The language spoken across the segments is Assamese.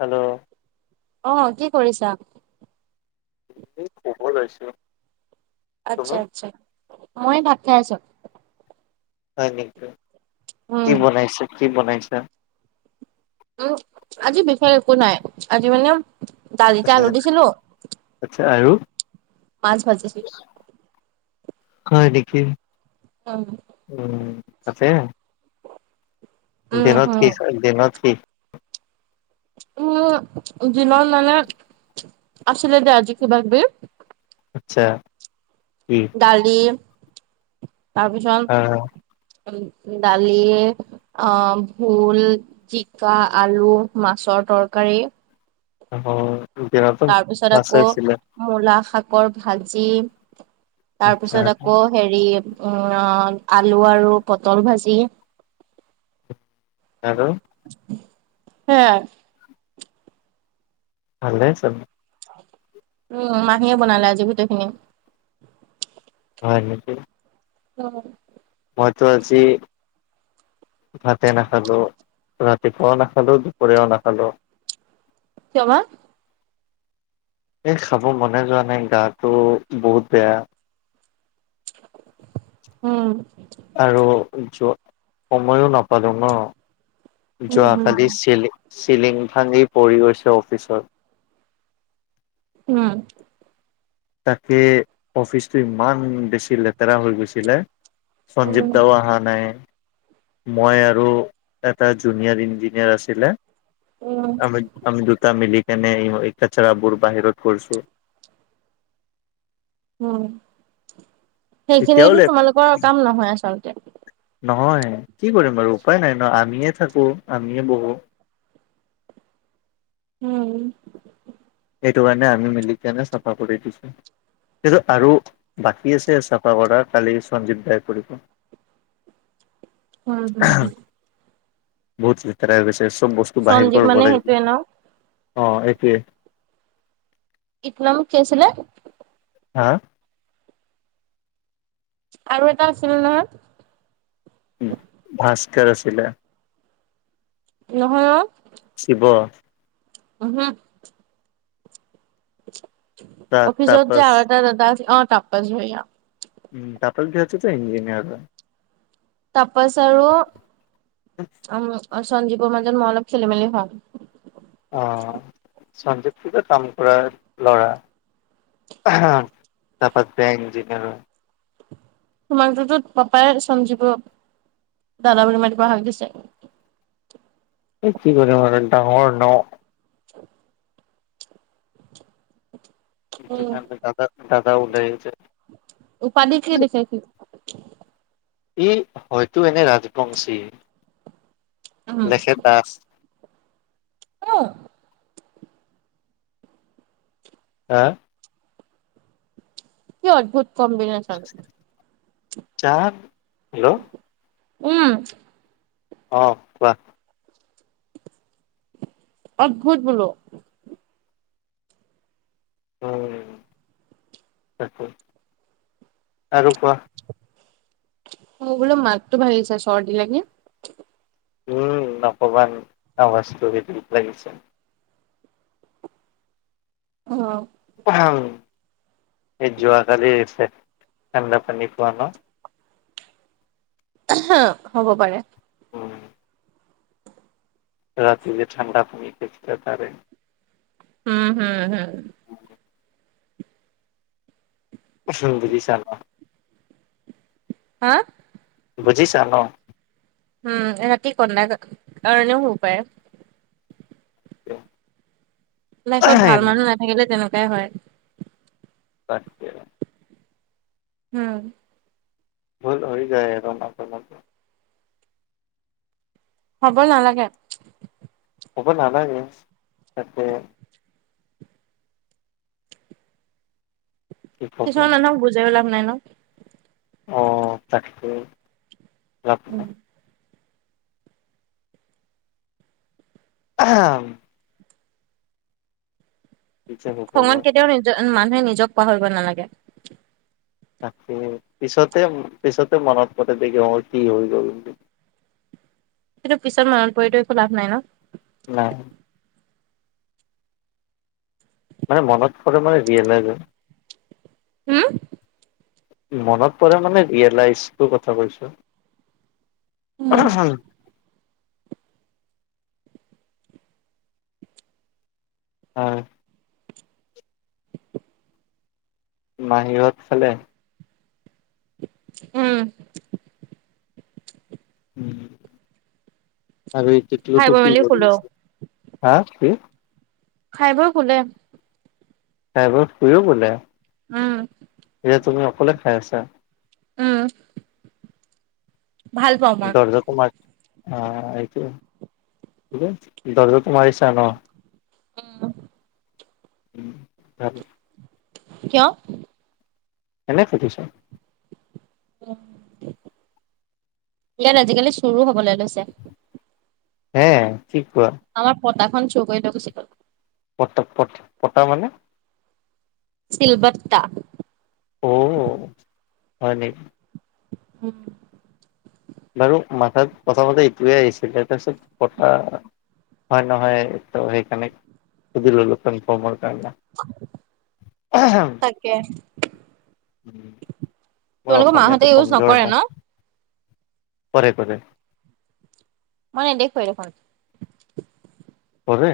হেল্ল' অ' কি কৰিছা? এই শুব লৈছোঁ। আচ্ছা-আচ্ছা, মই ভাত খাই আছো। হয় নেকি, কি উম বনাইছে? কি বনাইছা? তো আজি বিশেষ একো নাই। আজি মানে দালিতে আলু দিছিলোঁ, আচ্ছা আৰু মাছ ভাজিছিলো। হয় নেকি? উম' উম' আছে। উম দিনত হম কি শাক? দিনত কি? উম, দিনত মানে আছিলে দে আজি কিবা কিবি। আচ্ছা। কি? দালি আহ তাৰপিছত দালি। অ' ভোল, জিকা, আলু, মাছৰ তৰকাৰী। অ' দিনতো তাৰপিছত মাছে আকৌ আছিলে। মূলা শাকৰ ভাজি, আচ্ছা তাৰপিছত আকৌ হেৰি উম' আলু আৰু পটল ভাজি। আৰু [unintelligible] সেইয়া ভালে আছে মোৰ। [unintelligible] উম, মাহীয়ে বনালে আজি গোটেইখিনি। হয় নেকি? অ। মইতো আজি ভাতে নাখালোঁ, ৰাতিপুৱাও নাখালোঁ, দুপৰীয়াও নাখালোঁ। কিয় বা? এই খাব মনে যোৱা নাই, গাটো বহুত বেয়া। উম, আৰু জ্বৰ, সময়ো নাপালো ন উম হম যোৱাকালি চেলি চিলিং ভাঙি পৰি গৈছে অফিচত। উম, তাকে অফিচটো ইমান বেছি লেতেৰা হৈ গৈছিলে। উম সঞ্জীৱদাও আহা নাই। মই আৰু এটা জুনিয়ৰ ইঞ্জিনিয়াৰ আছিলে। উম আমি-আমি দুটা মিলকেনে কচৰা বোৰ বাহিৰত কৰছো। উম, এতিয়াও সেইখিনিতো লে তোমালোকৰ কাম নহয় আচলতে। নহয়, কি কৰিম বাৰু উপায় নাই ন আমিয়ে থাকো আমিয়ে বহো। উম, সেইটো কাৰণে আমি মিলিকনে চাফা কৰি দিছো। সেই আৰু বাকী আছে চাফা কৰা কালি সঞ্জীৱ দাই কৰিব। উম-উম। বহুত লেতেৰা হৈ গৈছে, চব বস্তু বাহিৰ সঞ্জীৱ পৰা মানে গ লাগিব। সেইটোৱে ন অ, এইটোৱে। ইত নাম কেছিলছিলে? হা? আৰু এটা আছিলছিল নহয়? ভাস্কৰ আছিলে। নহয় অ, শিৱৰ উম, হুম, তা অফিছত যে তাপস আৰু এটা দাদা আছে টাপ ভৈ [unintelligible] উম, তাপৰ কি ইঞ্জিনিয়াৰৰ। তপাছ আৰু উ সঞ্জীৱৰ মাজত মই অলপ খেলি-মেলি হল। অ, সঞ্জীৱ কাম কৰা ল'ৰা। তাৰপত বেংক ইঞ্জিনিয়াৰ হয়। তোমাকটোতোত পাপাই সঞ্জীৱু দাদা বুলি মাতিব হাক দিছে। এই কি কৰিম আৰু ডাঙৰ ন? [unintelligible] উম এইইটোলাৰবেওদাদা দাদাওলাইছে [unintelligible] উপাধি কি লিখে হি? ই হয়তো এনে ৰাজবংশী, উম, লেখে দাস। উম, হা? কি অদ্ভুত কমবিনেচন। চাৰ হেল্ল', উম, অ', কোৱা অদ্ভুত বোলো। এ, সেইটো, আৰু কোৱা। মোৰ বোলো মাতটো ভাগিছে চৰ্দি লগীত লাগি। উম, নকবা আৱাজটো লাগিছে। উম, সেই যোৱা কালি হৈছে ঠাণ্ডা পানী খোৱা ন? হা হ'ব পাৰে। উম, ৰাতি যে ঠাণ্ডা পানী খাইছিলা তাৰে। উম, হুম-হুম। আছো। বুজিছা ন? হা? বুজিছা ন? উম, ৰাতি কন্দা কাৰণেও হ'ব পাৰে। লাইফত ভাল মানুহ নাথাকিলে তেনেকুৱাই হয়। তাকে। উম। ভুল হৈ যায় আৰু মাজে-মাজে। হ'ব নালাগে। হ'ব নালাগে তাকে, কি ক'ব কিছুমান মানুহক বুজাইও লাভ নাই ন। অ তাকে, উম। নাই। অ। কি যে হ'ব খঙত কেতিয়াও নিজৰ, মানুহে নিজক পাহৰিব নালাগে। তাকে, পিছতে-পিছতে মনত পৰে দেখি অ, কি হৈ গ'ল বুলি। কিন্তু পিছত মনত পৰিটো একো লাভ নাই ন। নাই। মানে মনত পৰে মানে ৰিয়েলাইজ হয়। উম। মনত পৰে মানে ৰিয়েলাইজটো কথা কৈছো। অ'হ মাহীহঁত খালে? উম। উম' আৰু এই খাই তৃতীয়টো বৈ কি মেলি কৰি শুলো। আছে? হা কি? খাই বৈ শুলে। খাই বৈ শুইয়ে গ'লে। উম। এতিয়া তুমি অকলে খাই আছা? উম। ভাল পাওঁ মই। দৰ্জা তোমাৰ অ, এইটো দৰ্জাটো মাৰিচা ন? উম। উম' তাৰপিছত [unintelligible] কিয়? এনে সুধিছোঁ। [unintelligible] অ, ইয়াত আজিকালি চুৰো হ'বলে লৈছে। হে কি কোৱা? আমাৰ পটা খন চোৰ কৰি লৈ গুচি গ'ল। পট-পট, পটা মানে? চিলবটা। অ' হয় নেকি। হুম। বাৰু মাথাত প্ৰথমতে ইটোৱে আহিছিলে, তাৰপিছত পটা- হয় নহয় তো সেইকাৰণে সুধি ললোঁ কনফাৰ্ম কাৰণে। তাকে। মোৰ তোমালোকৰ অসমীয়াটো মাহঁতে ইউজ কমজোৰ নকৰে না। ন? কৰে কৰে। মই নেদেখুৱেই দেখোন। কৰে,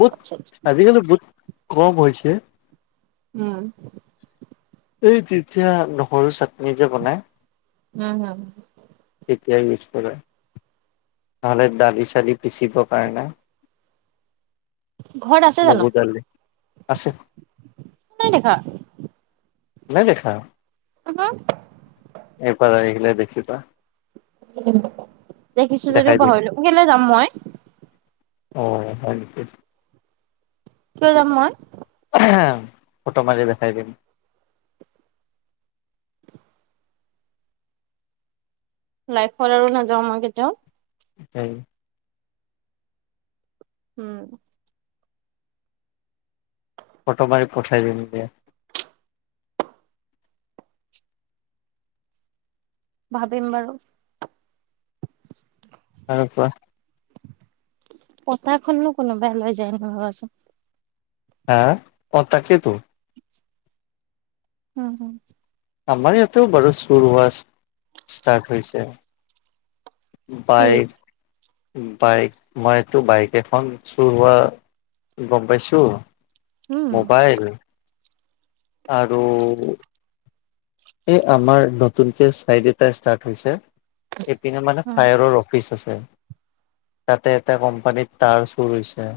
বহুত আজিকালি বহুত কম হৈছে। উম'। এই তেতিয়া নহৰু চাটনি যে বনাই। উম হুম। তেতিয়াই ইউজ কৰে। নহ'লে দালি চালি পিচিবৰ কাৰণে। ঘৰত আছে জানো? মগু দালি আছে নাই দেখা। নাই দেখা? উমহো। একবাৰ আহি গ'লে দেখিবা। উম, দেখিছোঁ দেখাই যদিও দিম পাহৰিলো, কেলে যাম মই? অহ হয় নেকি? কিয় যাম মই? এহ ফটো মাৰি দেখাই দিম। লায়েফত আৰু নাযাওঁ মই কেতিয়াও। সেই উম। ফটো মাৰি পঠাই দিম দিয়া। ভাবিম বাৰু। আৰু কোৱা? কটাই খনো কোনোবাই লৈ যায় ৰবাচোন। হা? অঁ তাকেটো। Home home. আমাৰ ইয়াতেও বাৰু চুৰ হোৱা, ষ্টাৰ্ট হৈছে। কি? বায়েক, বায়েক মইটো বায়েক এখন চুৰ হোৱা গম পাইছোঁ। উম। মোবাইল, আৰু এই আমাৰ নতুনকে চাইড এটা ষ্টাৰ্ট হৈছে। এইপিনে মানে উম। ফায়াৰৰ অফিচ আছে। তাতে এটা কোম্পানীত তাঁৰ চুৰ হৈছে।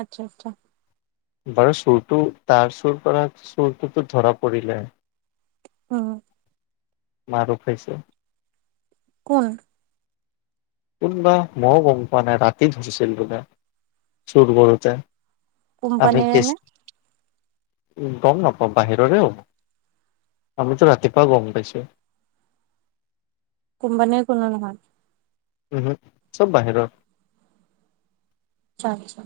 আচ্ছা আচ্ছা। বাৰু চুৰটো তাঁৰ চুৰ কৰা চুৰটোতো ধৰা পৰিলে। উম। মাৰো খাইছে। কোন? কোন বা মও গম পোৱা নাই ৰাতি ধৰিছিল বোলে, চুৰ কৰোঁতে। আমি কোম্পানীৰে কেছ নে? গম নাপাওঁ বাহিৰৰে হ'ব। আমিতো ৰাতিপুৱা গম পাইছোঁ। কোম্পানীৰ কোনো নহয়? উমহ, চব বাহিৰৰ। আচ্ছা আচ্ছা।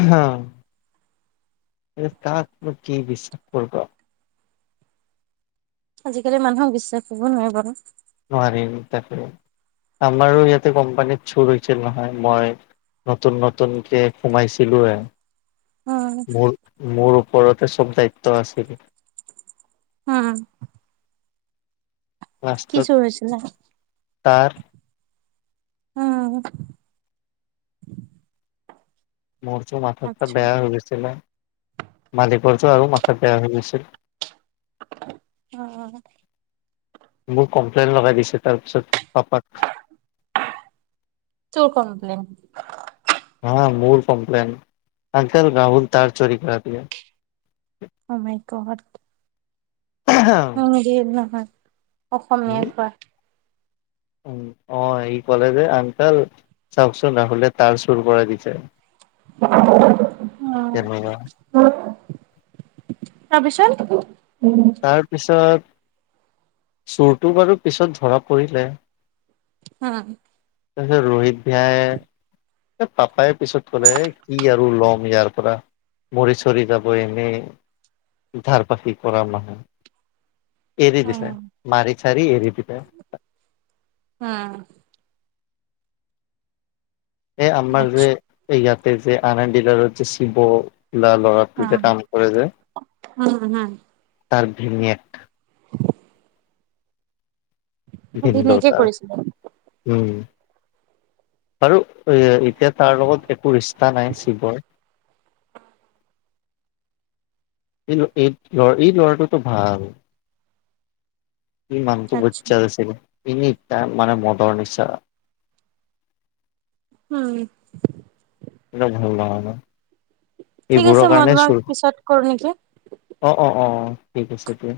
আহা, এ কাকনো কি বিশ্বাস কৰিব। আজিকালি মানুহক বিশ্বাস কৰিব নোৱাৰি বাৰু। নোৱাৰিম তাকে, আমাৰো ইয়াতে কোম্পানীত চুৰ হৈছিল নহয়, মই নতুন নতুনকে সোমাইছিলো হে। উম মোৰ মোৰ ওপৰতে চব দায়িত্ব আছিল। উম উম। কি লাষ্টত চুৰ হৈছিলে? তাৰ উম। মোৰটো মাথা চাথা আচ্ছা বেয়া হৈ গৈছিলে। মালিকৰ টো আৰু মাথা বেয়া হৈ গৈছিল। অঁ। মোক কমপ্লেন লগাই দিছে তাৰপিছত পাপাক। তোৰ কমপ্লেন। আহা মোৰ কম্প্লেন অংকল ৰাহুল তাৰ চৰি কৰ দিয়া। অ, মাই গড। [unintelligible] মিৰিৰ নহয় অসমীয়াৰ পা। উম, অ, এই ক'লে যে আনকাল চাওকচোন ৰাহুলে তাৰ চুৰ কৰাই দিছে। তেনেকুৱা [unintelligible] অ, [unintelligible] তাপিছত? তাৰপিছত চোৰটো বাৰু পিছত ধৰা পৰিলে। হা। তাৰপিছত ৰোহিত ভিয়ায়ে এ পাপায় পিছত ক'লে কি আৰু ল'ম ইয়াৰ পৰা। মৰি চৰি যাব এনেই ধাৰপাতি কৰা নহয়। এৰি দিছে উম মাৰি চাৰি এৰি দিলে। হা এ আমাৰ যে আচ্ছা এই ইয়াতে যে আনন দিলাৰিত যে শিৱ ল- ল'ৰা টোজে উম কাম কৰে যে উম উম তাৰ ভিনিয়েক। ভিনদউ ধুনীয়াকে তাৰ। কৰিছিলে উম, আৰু ইয়ে এতিয়া তাৰ লগত একো ৰিছ টা নাইন শিবৰ। কিন্তু এইত-এই ল'ৰাটোতো ভাল। উম, মানুহটো আচ্ছা বইজাত আছে গে এনি টাইম মানে মদৰ নিচা! ! ! হম, এনেও ভাল নহয় ন? ঠিক আছে এইবোৰৰ মই কাৰণে তোমাক চুৰ পিছত কৰো নেকি? অ', অ', অ', অ', ঠিক আছে দিয়া।